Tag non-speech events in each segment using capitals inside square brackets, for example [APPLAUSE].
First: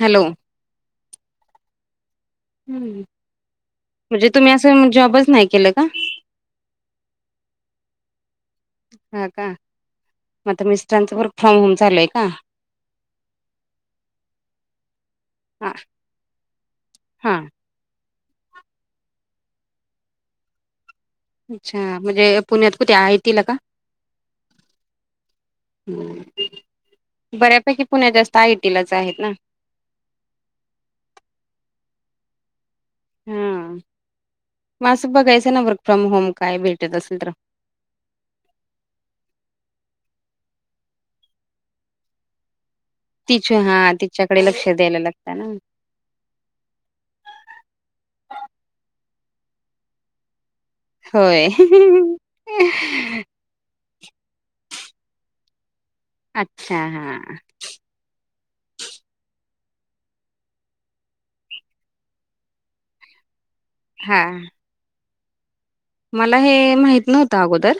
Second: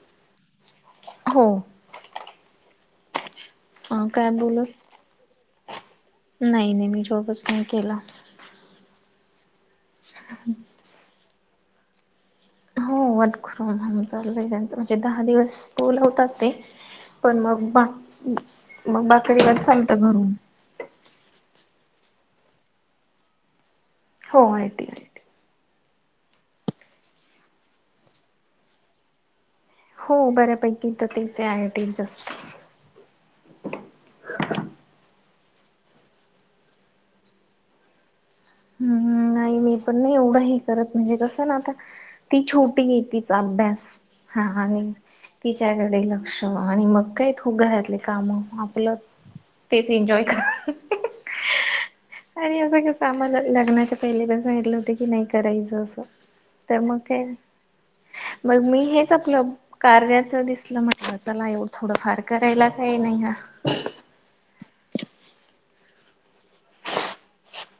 Hello हो हं काय म्हणजे तुम्ही बोलू असं जॉबच नाही केलं का नाही नाही मी जॉबच नाही केला. हा का मग आता मिस्टरांचं वर्क फ्रॉम होम चालूय का? हो वर्क फ्रॉम होम चालूय त्यांचं ते दहा दिवस हा बोलवतात ते हा पण मग बाकी मग दिवस चालतंय घरून अच्छा, म्हणजे पुण्यात कुठे आयटीला का? हो आय टी ला. बऱ्यापैकी पुण्यात जास्त आय टी लाच आहेत ना? हो बऱ्यापैकी तर तेच आहे आय टी चं जास्त आहे. हम्म मग असं बघायचं आहे ना वर्क फ्रॉम होम काय भेटत असलं तर हम्म नाही मी पण ना एवढं हे करत म्हणजे कसं ना आता ती छोटी ये तिचा तिच्या हा अभ्यास हा तिच्याकडे लक्ष आणि द्यायला लागतं ना तिच्या लक्ष आणि मग काय खूप घरातले काम आपलं तेच एन्जॉय करा होय. कसं आम्हाला लग्नाच्या पहिल्यांदा सांगितलं होतं की नाय करायचं असं अच्छा तर मग हा काय मग मी हेच आपलं कार्याचं दिसलं म्हटलं चला थोडं फार करायला काही नाही हा हम्म. मला हे माहित नव्हतं अगोदर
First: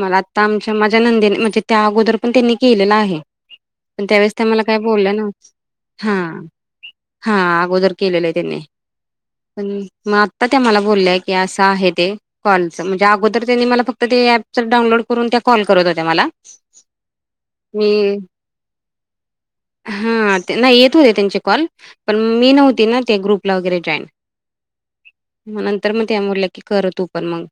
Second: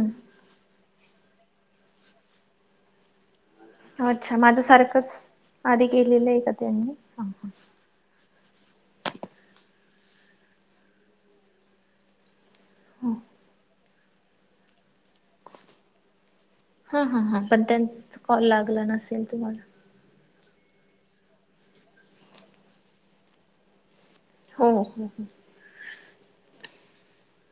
मला आ आमच्या माझ्या नंदेने म्हणजे त्या अगोदर पण त्यांनी केलेलं आहे. पण त्यावेळेस अच्छा त्या माझं मला काय बोललं सारखंच आधी नव्हत्या केलेलं हा आहे का त्यांनी? हा अगोदर. केलेलं आहे त्यांनी पण मग आता त्या मला बोलल्याय की असं आहे ते. कॉलचं म्हणजे अगोदर त्यांनी मला फक्त ते ऍपच डाउनलोड करून त्या कॉल करत होत्या मला. हा हा हां पण त्यांचा कॉल लागला नसेल तुम्हाला. हा नाही येत होते त्यांचे कॉल पण मी नव्हती ना ते ग्रुपला वगैरे जॉईन. हो. मग नंतर मग त्या बोलल्या की कर तू पण मग.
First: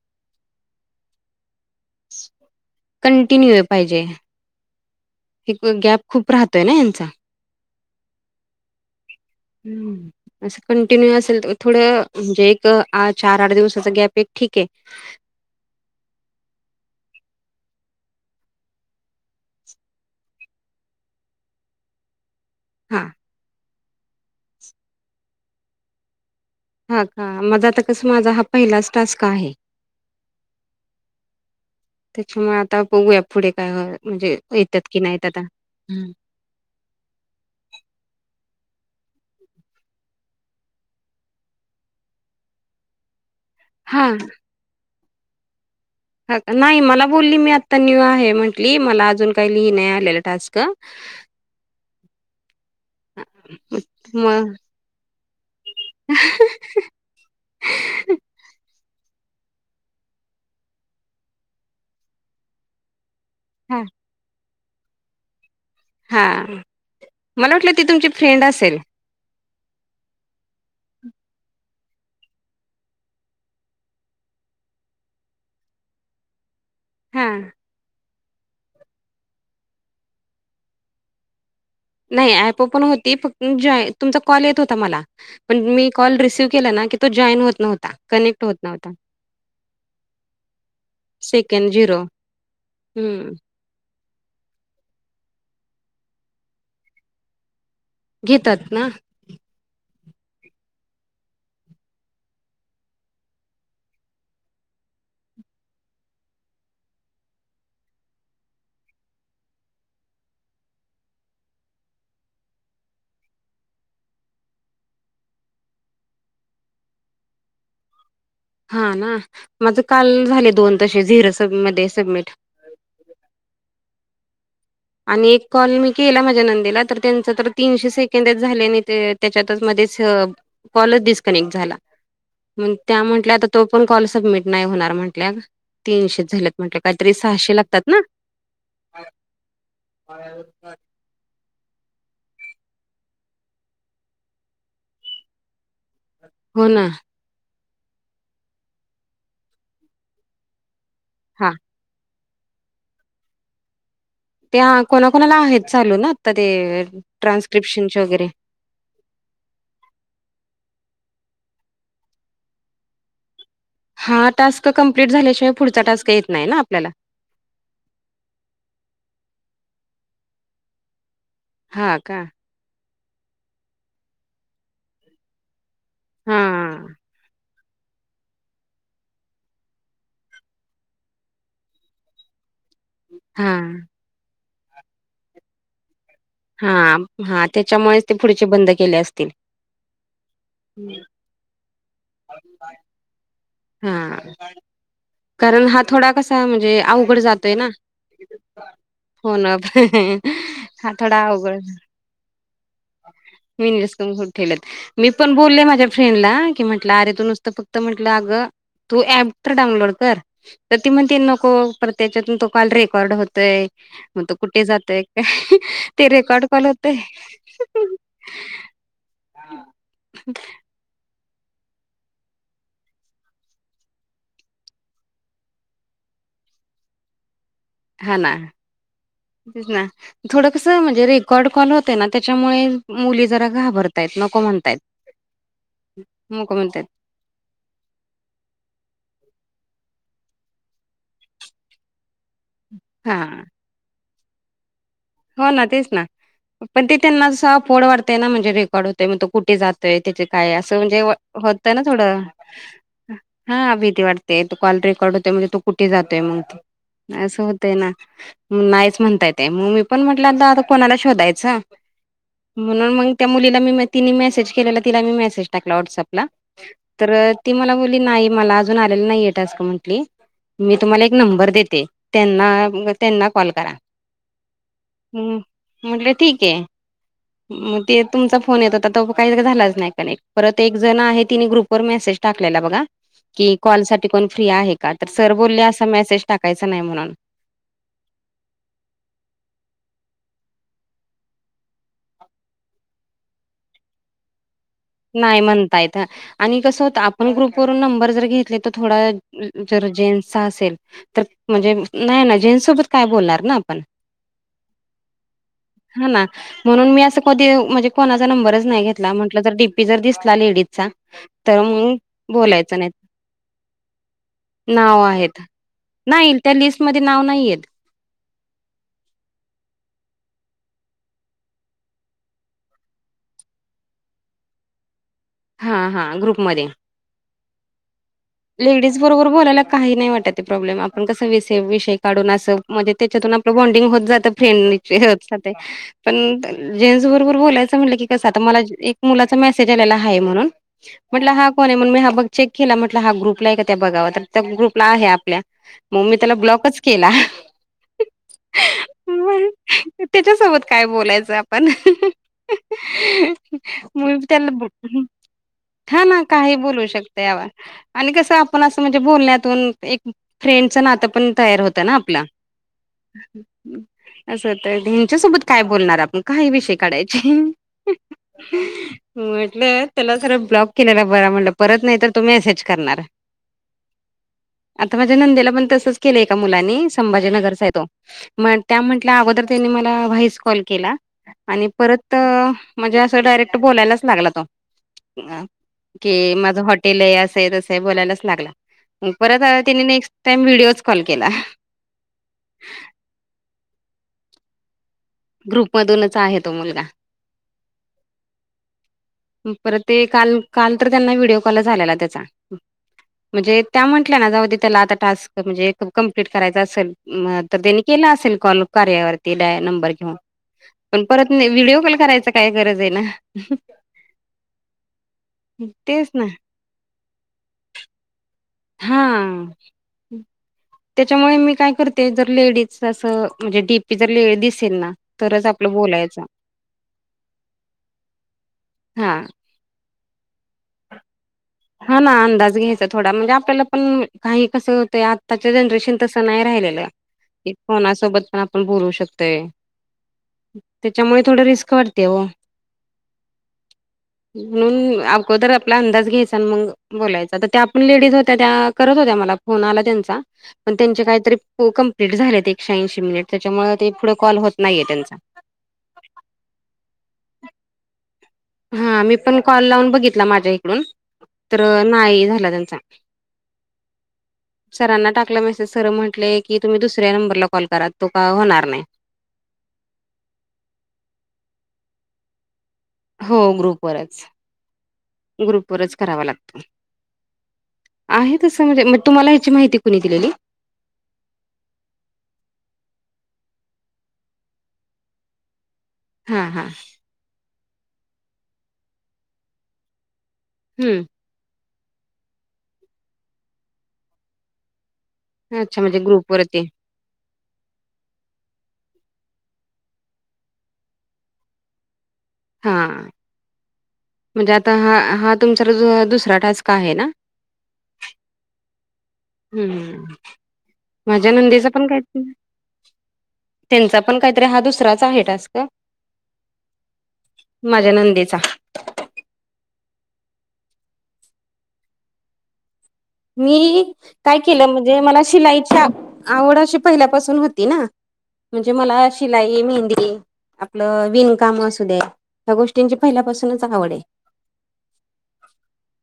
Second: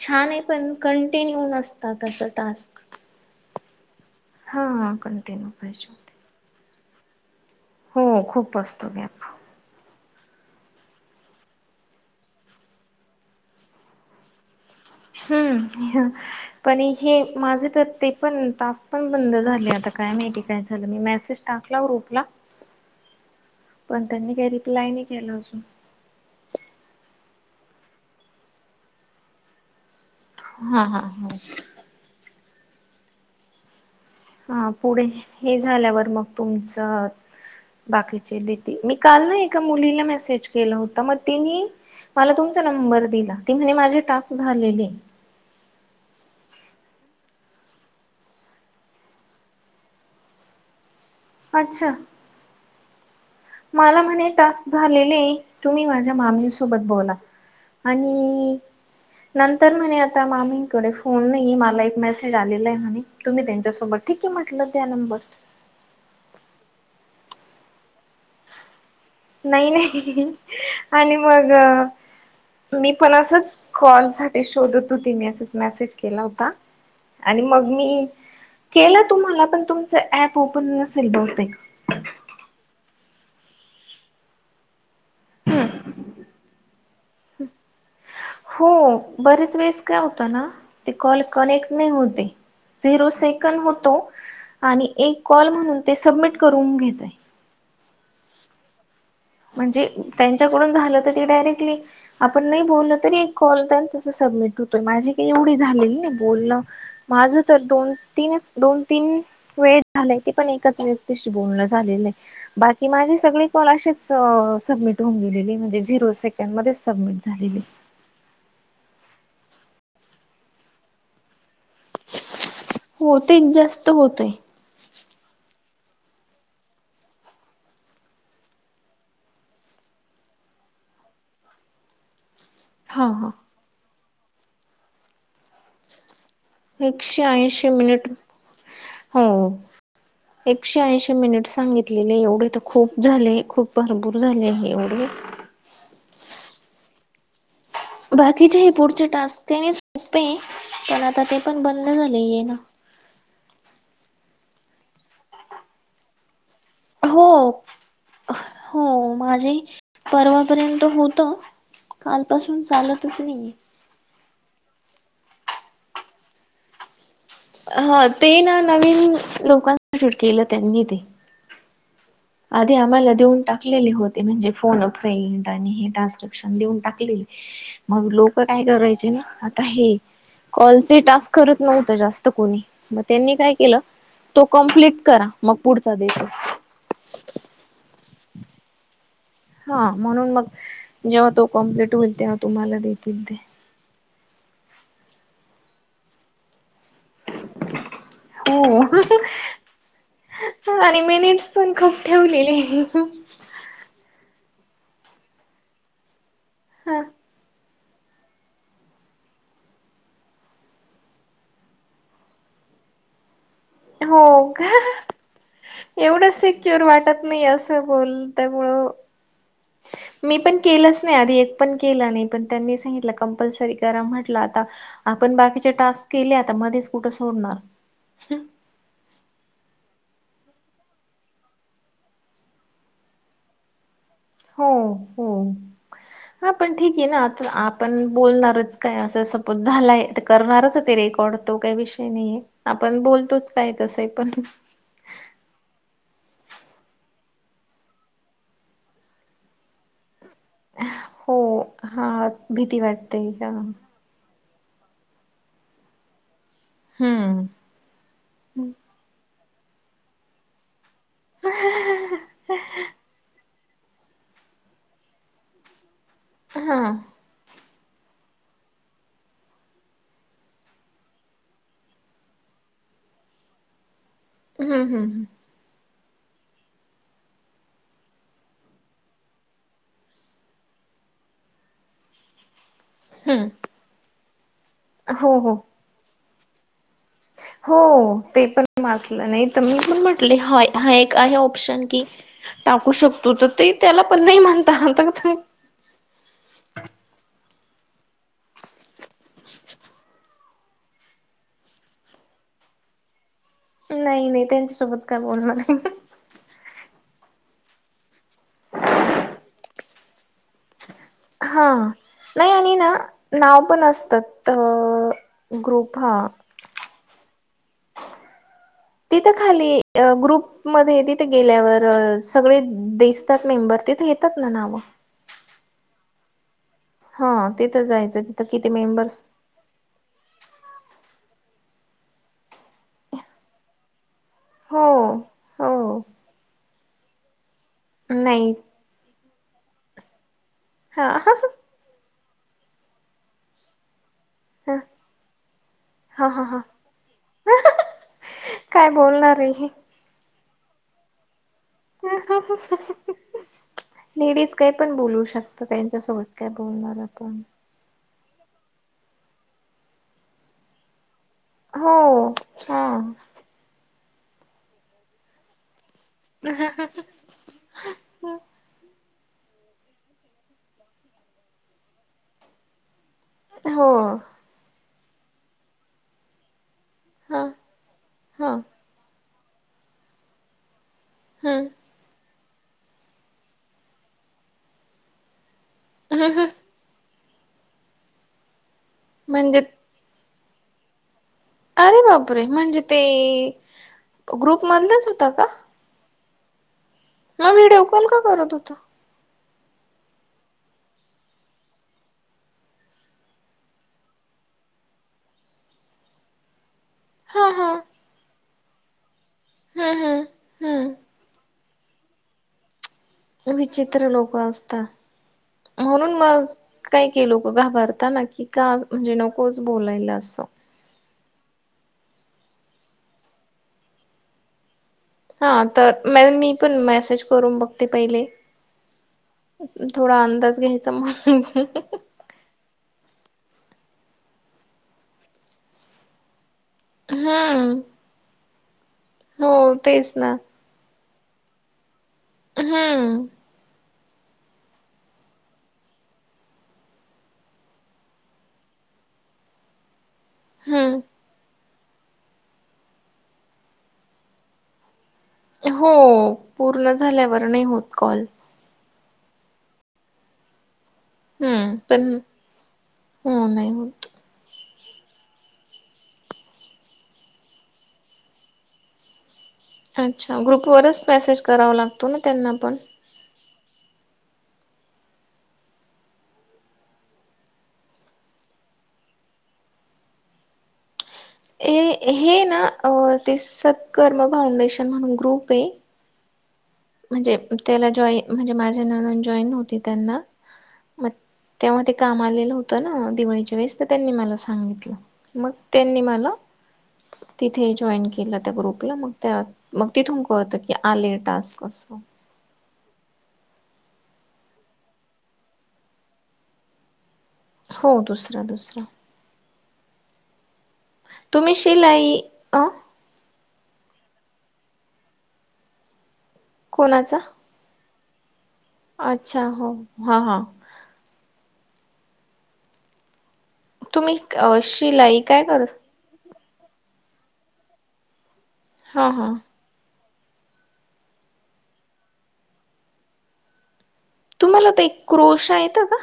छान आहे पण कंटिन्यू नसतात असं टास्क. कंटिन्यू येऊ पाहिजे. हा कण. [UNINTELLIGIBLE] हे गॅप खूप राहतोय ना यांचा हो खूप असतो गॅप. हम्म. असं कंटिन्यू असेल तर थोडं म्हणजे एक चार आठ दिवसाचा गॅप एक ठीक आहे. हम्म पण हे माझे तर ते पण टास्क पण बंद झाले आता काय माहिती काय झालं मी मेसेज टाकला ग्रुपला हा. पण त्यांनी काही रिप्लाय नाही केला अजून. हा, का? मग आता कसं, माझा हा पहिलाच टास्क आहे. हा, हा, हा. त्याच्यामुळे आता बघुया. पुढे काय हो म्हणजे, येत्यात कि नाहीत आता. तुमचा बाकीचे देती. मी काल ना, एका मुलीला मेसेज केलं होता. मग तिनी मला तुमचा नंबर दिला. ती म्हणे, माझे हा टाक झालेले. हा, का? नाही मला बोलली, मी आत्ता न्यू आहे म्हंटली. मला अजून काही ली नाही आलेलं टास्क. अच्छा! [UNINTELLIGIBLE] माला म्हणे, मग टास्क झालेले. तुम्ही माझ्या मामीसोबत बोला. आणि नंतर म्हणे, आता मामीकडे फोन नाही. मला एक मेसेज आलेलाय, म्हणे. तुम्ही हा त्यांच्यासोबत. ठीकय, म्हटलं. दया नंबर. हा. मला वाटलं, ती तुमची फ्रेंड असेल. नाही, नाही. [UNINTELLIGIBLE] आणि मग मी पण असच, कॉल साठी शोधत होती. मी असच मेसेज केला होता. हा आणि मग मी केलं तुम्हाला. पण तुमचं, ऍप ओपन नसेल बहुतेक. नाही, ऍप ओपन होती. फ जॉ तुमचा कॉल येत होता मला. पण मी कॉल रिसीव्ह केला ना की तो जॉईन होत नव्हता. कनेक् हो. बरेच वेळेस, काय होतं ना? ते कॉल सेकंड कनेक्ट नाही झिरो होते. झिरो हम्म सेकंड होतो. आणि एक कॉल म्हणून, ते सबमिट करून घेतय. घेतात ना? म्हणजे, त्यांच्याकडून झालं तर ते, डायरेक्टली आपण नाही बोललं तरी, एक कॉल त्यांचं असं सबमिट होतो. माझी काही एवढी झालेली नाही बोलणं. माझं तर, दोन - तीनच, दोन- तीन वेळ झालाय. ती पण एकच व्यक्तीशी बोलणं झालेलंय. बाकी माझी सगळी कॉल अशीच स सबमिट होऊन गेलेली. म्हणजे, झिरो सेकंड मध्येच सबमिट झालेले. हा, ना. माझं काल झाले दोन तसे, झिरो सब मध्ये सबमिट. हो, तेच जास्त होतयं. आणि एक कॉल मी केला माझ्या नंदेला. तर त्यांच तर, तीनशे सेकंडचं झाले नाही ते त्याच्यातच मध्येच, कॉलचं डिस्कनेक्ट झाला. मंग त्या हा हा म्हंटल्या, आता तो पण कॉल सबमिट नाही होणार, म्हंटल्या. तीनशे झालेत. म्हटलं. काहीतरी एकशे सहाशे ऐंशी लागतात ना? मिनिट हो. एकशे ऐशी मिनिट सांगितलेले. एवढे तर खूप झाले. खूप भरपूर झाले हे एवढे. हो, ना. बाकीचे हे पुढचे टास्क [UNINTELLIGIBLE] सोपे. पण आता ते हा पण बंद झाले येन. ते हा कोणाकोणाला आहेत चालू ना. आता ते, हो ट्रान्स्क्रिप्शनचे वगैरे. हो. माझे परवा पर्यंत होतं. कालपासून चालतच नाहीये. हा टास्क कंप्लीट झाल्याशिवाय, पुढचा टास्क येतं नाही ना, आपल्याला. ह, ते ना. नवीन लोकांना शूट केलं, त्यांनी ते. हा, का? आधी आम्हाला देऊन टाकलेले होते, म्हणजे फोन अ फ्रेंड आणि हे टास्क. हा शिक्षण देऊन टाकले मग लोक काय करायचे ना आता हे कॉलचे टास्क करतं नव्हते जास्त कोणी मग त्यांनी हा काय केलं, तो कम्प्लीट करा मगं पुढचा देतो. हां हां, त्याच्यामुळेचं ते पुढचे बंद केले असतील. हा म्हणून मग जेव्हा तो कम्प्लीट होईल, तेव्हा तुम्हाला देतील ते. हा, कारण हा थोडा कसा म्हणजे अवघड जातोयं ना. हो फोन अप हा आणि थोडा मिनिट्स अवघड पण खूप ठेवलेलेय मिनिट खूप ठेवलेत मी पण बोलले माझ्या फ्रेंडला कि म्हटलं हा अरे तो नुसतं फक्त म्हटलं अगं तू ऍप तर डाऊनलोड कर. तर ती म्हणते नको पर त्याच्यातून तो कॉल रेकॉर्ड होतोयं मग तो हो कुठे का जातयं काय ते एवढं रेकॉर्ड कॉल सिक्युर होतयं. वाटत नाही असं बोलल्यामुळं मी पण केलंच नाही. आधी एक पण केलं नाही. पण त्यांनी सांगितलं कंपल्सरी करा. म्हटलं आता आपण बाकीचे टास्क केले. आता मध्येचं कुठं सोडणार. हा ना. तेच ना. थोडं कसं, म्हणजे रेकॉर्ड कॉल होतं ना. त्याच्यामुळे मुली जरा घाबरतायं. म हो. हो. हा नको पण म्हणतायत ठीके ना. आता आ पण बोलणारचं काय असं. सपोज झालायं त करणारचे ते रेकॉर्ड तो काही विषय नाहीये. आपण हा बोलतोचं काय तसंय पण. हो ना तेचं ना पण ते त्यांना ऑफवाढ वाटतंय ना म्हणजे रेकॉर्ड होतं मग तो कुठे जातं ते त्याचे काय, असं म्हणजे हो होतय ना थोडं. हा भीती वाटते का हा भीती वाटते. ते कॉल रेकॉर्ड होतोय, म्हणजे तो कुठे जातोयं मंग. असं हम्म होतयं ना, नाहीचं म्हणताय ते म मी पण म्हटल्यांत आता कोणाला शोधायचं. म्हणून मग त्या मुलीला तिनी मेसेज केलेला तिला मेसेज टाकला व्हॉट्सअपला हा तर ती मला बोलली नाही. मला अजून आलेला नाहीये टास्क म्हंटली. मी तुम्हाला एक नंबर देते. त्यांना, त्यांना कॉल करा. हम्म म्हटलं ठीके. मग ते तुमचा फोन येतं होता त काही झालाचं नाही कनेक्ट. परत एक जण आहे. तिनं ग्रुप वर मेसेज टाकलेला बघा. की हम्म कॉल साठी कोण फ्री आहे का, तर सर हो हो बोलले अस मॅसेज टाकायचा नाही म्हणून. हो ते पण वाचल, नाही तर मी पण म्हटले हा ए हा एक आहे ऑप्शन की टाकू शकतो त ते त्याला पण नाही म्हण नाही म्हणता येत आणि कसं होत आपण ग्रुपवरून नंबर जर घेतले तर थोडा वेळ जेन्स असेल. तर म्हणजे नाही ना जेंट् सोबत काय बोलणार ना आपण? नाही नाही त्यांच्यासोबत काय बोलणार? ह ना म्हणून मी असं कधी म्हणजे कोणाचा नंबरच नाही घेतला, म्हटलं जर डीपी जर दिसला लेडीजचा तर हा मग नाही आणि बोलायचं ना नाव पण असतात. नाव अ आहेत ग्रुप हा नाही त्या लिस्टमध्ये नाव नाही येत. [INAUDIBLE] तिथं खाली अ ग्रुप मध्ये तिथे गेल्यावर सगळे दिस तात मेंबर. तिथे येतात ना नाव. हा हा. ग्रुपमध्ये. हां ते तरं जायचं. तिथं किती लेडीज मेंबर्स बरोबर बोलांयला. कांहीं नाहीं वाटतं प्रॉब्लेम आपणं कसं विषय काढूंन असं म्हणजे त्यांच्यातून आपलं बॉन्डिंग होतं जातं फ्रेंड हो हो पणं जेंट्स बरोबर बोलायचं म्हटलं की कसं आंता नाही मलां एक मुलांचा मेसेज आलेला हायं म्हणूंन मी हा म्हटलं ह हां कोणं आहे म्हणूंन मी हां बघं चेक केलां हां ग्रुप आहे कां त्यां बघावं त्यां हा ग्रुपलां आहे आपल्या मंग मी त्यांला ब्लॉकच केलां कायं बोलणारं आहे त्यांच्यासोबत कायं बोलायचं आपणं हां मग लेडीज कांहीं पणं त्याला बोलूं शकतं हा ना त्यांच्यासोबत कायं काही बोलू बोलणारं शकते आपणं यावर आणि कसं आपणं असं म्हणजे बोलण्यांतून एक फ्रेंडचं नातं पणं तयारं होतां नां आपलां हो हा असं होतंय हेच्यासोबतं कायं बोलणारं आपणं कांहीं विषय काढांयचे म्हटलं त्यांला सरळं ब्लॉक केलेला बरां म्हटलं परंत नाहीं तरं तो मेसेज करणारं हो आंता माझ्यां नंदेला पणं तसंच केलंय एकां मुलांनी हा संभाजीनगर चां आहे तो हा त्यां म्हटल्यां अगोदर त्यांनी मलां व्हांइस कॉल केलां हम्म आणि परंत म्हणजे असं डायरेक्ट बोलांयलाचं लागलां तो की माझं हॉटेल आहे असंय तसंय बोलांयलाचं लागंला मंग परंत म्हणजे तिने नेक्स्ट टाईम त्यांने व्हिडिओच कॉल केलां अरे बापरे रे म्हणजे ते ग्रुप मधलंच हो ग्रुपमधूंनच आहे तो मुलंगा मंग व्हिडिओकॉल कां करतं होतां परंत ते काॅल काॅल तरं त्यांना व्हिडिओ कॉलचं आलेला त्यांचा म्हणजे त्यां म्हंटल्यावर नां जाऊंदे त्यांला आंता टांस्क म्हणजे कम्प्लीट करायचं असेल अं हा तरं हा. त्यांनी केलां असेल कॉल कार्यावरती नंबर हम्म घेऊंन हम्म हम्म. पणं परंत नाहीं व्हिडिओ कॉल करांयचा कायं गरजं आहे नां विचित्र लोकं असतांत तेच म्हणूंन ना मंग कायं कायं लोकं घाबरतांना की कां म्हणजे नकोच बोलांयला असं त्यांच्यामुळे मी कायं करते जरं लेडीज असं म्हणजे डीपी जरं लेडी दिसेल नां हां तरं मॅ मी पणं मेसेज करूंन बघते पहिले हा थोडां अंदाज घ्यांयचा मलां हां नां अंदाज घ्यांयचा थोडां म्हणजे आपल्यांला पणं कांहीं कसं होतं आंत्ताच्या जनरेशन तसं नाहीं राहिले हम्म. कोनांसोबतं पणं आपणं बोलूं शकतोय हो तेच ना. त्यांच्यामुळे थोडं रिस्क वाटते ओ हम्मं म्हणूंन अगोदर आपलां अंदाज घ्यांयचा मं बोलायचं तरं त्यां आपणं लेडीज होत्यां त्यां करतं होत्यां मलां फोन आंला त्यांचा पणं हम्म. त्यांचे कांहींतरी हो कंपलीट झालेत एकश्याऐंशी मिनिटं त्यांच्यामुळे ते पुढे कॉल होतं नाहीये त्यांचा हो पूर्ण झाल्यांवर नाहीं होतं कॉल हां मी पणं कॉल लावूंन बघितलां माझ्या इकडूंन हम्म तरं पण नाहीं झालां त्यांचा हो नाही होत. सरांना टाकला मेसेज सर म्हटले की तुम्ही दुसऱ्या नंबरला कॉल करा तो का होणार नाही. अच्छा ग्रुपवरच मेसेज करावां लागतो ना त्यांना पण. हो ग्रुपवरच, ग्रुपवरच करावा लागत. आहे तसं म्हणजे मग तुम्हाला ह्याची माहिती कुणी दिलेली. ए हे ना ते सत्कर्म फाउंडेशन म्हणून ग्रुप आहे. हा हा. म्हणजे त्याला जॉई म्हणजे माझ्या ननंद जॉईन होती त्यांना हम्म म तेव्हा ते काम आलेलं होतं ना दिवाळीच्या वेळेस तर त्यांनी मला सांगितलं. मग अच्छा म्हणजे त्यांनी मला ग्रुपवरती तिथे जॉईन केलं त्या ग्रुपला मग त्या मग तिथून कळत की आले टास्क. कस. हां म्हणजे आता हा हा तुमचा दुसरा टास्क आहे ना. हो दुसरा दुसरा. हम्म माझ्या तुम्ही नंदेच पण काय शिलाई अ त्यांचा पण काहीतरी हा दुसराच आहे टास्क. कोणाचा? माझ्या नंदेचा अच्छा हो हा हा. मी तुम्ही काय अ केलं म्हणजे मला शिलाई काय कर शिलाईच्या आवड अशी पहिल्यापासून होती ना म्हणजे मला हा हा शिलाई, मेहंदी आपलं विणकाम असू दे ह्या गोष्टींची पहिल्यापासूनच आवड आहे. तुम्हाला ताई क्रुशा येत का?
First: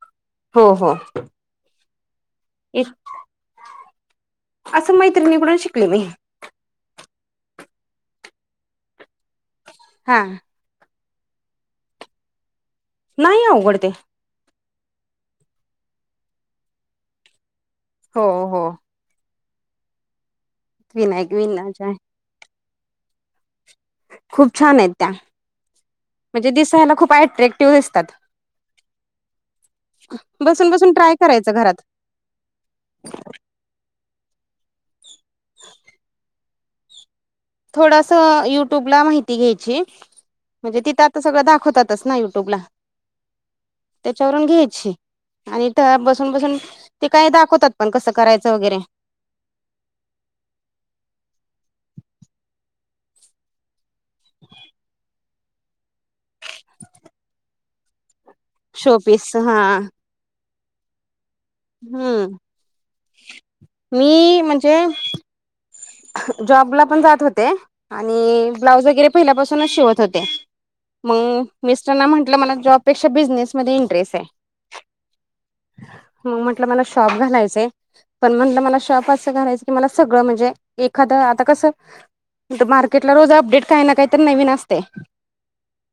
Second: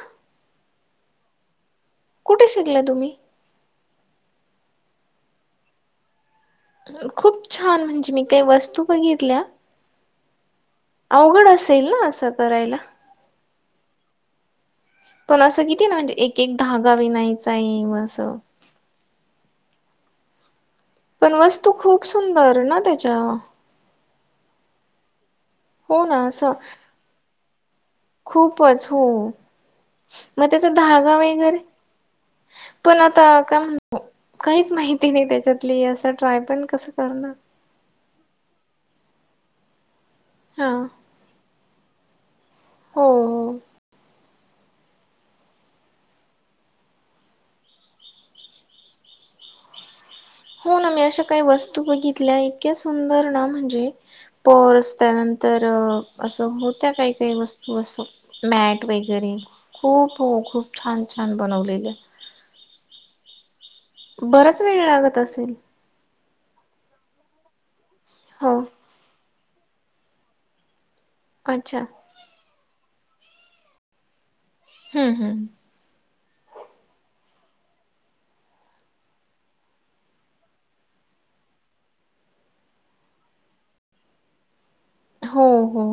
हो हो. कुठे शिकलं एक तुम्ही? असं मैत्रिणीकडून शिकले मी. खूप छान म्हणजे मी काही वस्तू बघितल्या. हा. अवघड असेल ना असं करायला. नाही अवघड ते. पण असं किती ना म्हणजे एक एक धागा विनायच आहे म हो असं हो. पण विनायक वस्तू विनाच्या आहेत खूप सुंदर ना त्याच्या. खूप छान येत्या. हो ना असं, अट्रॅक्टिव्ह दिसतात खूपच हो. मग त्याचा बसून बसून ट्राय धहागा करायचं वगैरे घरात पण आता का? काहीच माहिती नाही त्याच्यातली असं ट्राय पण कसं करणार. थोडस युट्यूब ला माहिती घ्यायची हा म्हणजे तिथं आता सगळं दाखवतातच ना युट्यूब ला. हो. च्यावरून घ्यायची आणि [UNINTELLIGIBLE] बसून बसून ते काय दाखवतात पण कसं करायचं वगैरे. होना मी अशा काही वस्तू बघितल्या इतक्या सुंदर ना म्हणजे पर्स त्यानंतर असं होत्या काही काही वस्तू असं. मॅट वगैरे शोपीस हा खूप हो खूप छान छान बनवलेले. हम्म मी बराच म्हणजे वेळ लागत असेल. जॉबला पण जात होते आणि हो ब्लाऊज वगैरे पहिल्यापासूनच शिवत होते. मग अच्छा मिस्टरना म्हंटलं मला जॉबपेक्षा बिझनेसमध्ये इंटरेस्ट आहे. हम हम. हो म्हटलं मला शॉप घालायचाय. पण म्हणलं... मला शॉप असं करायचं... की मला सगळं म्हणजे एखादं... आता कसं... आता मार्केटला रोज अपडेट... काही ना... काही तरी... नवीन असतय हो हो.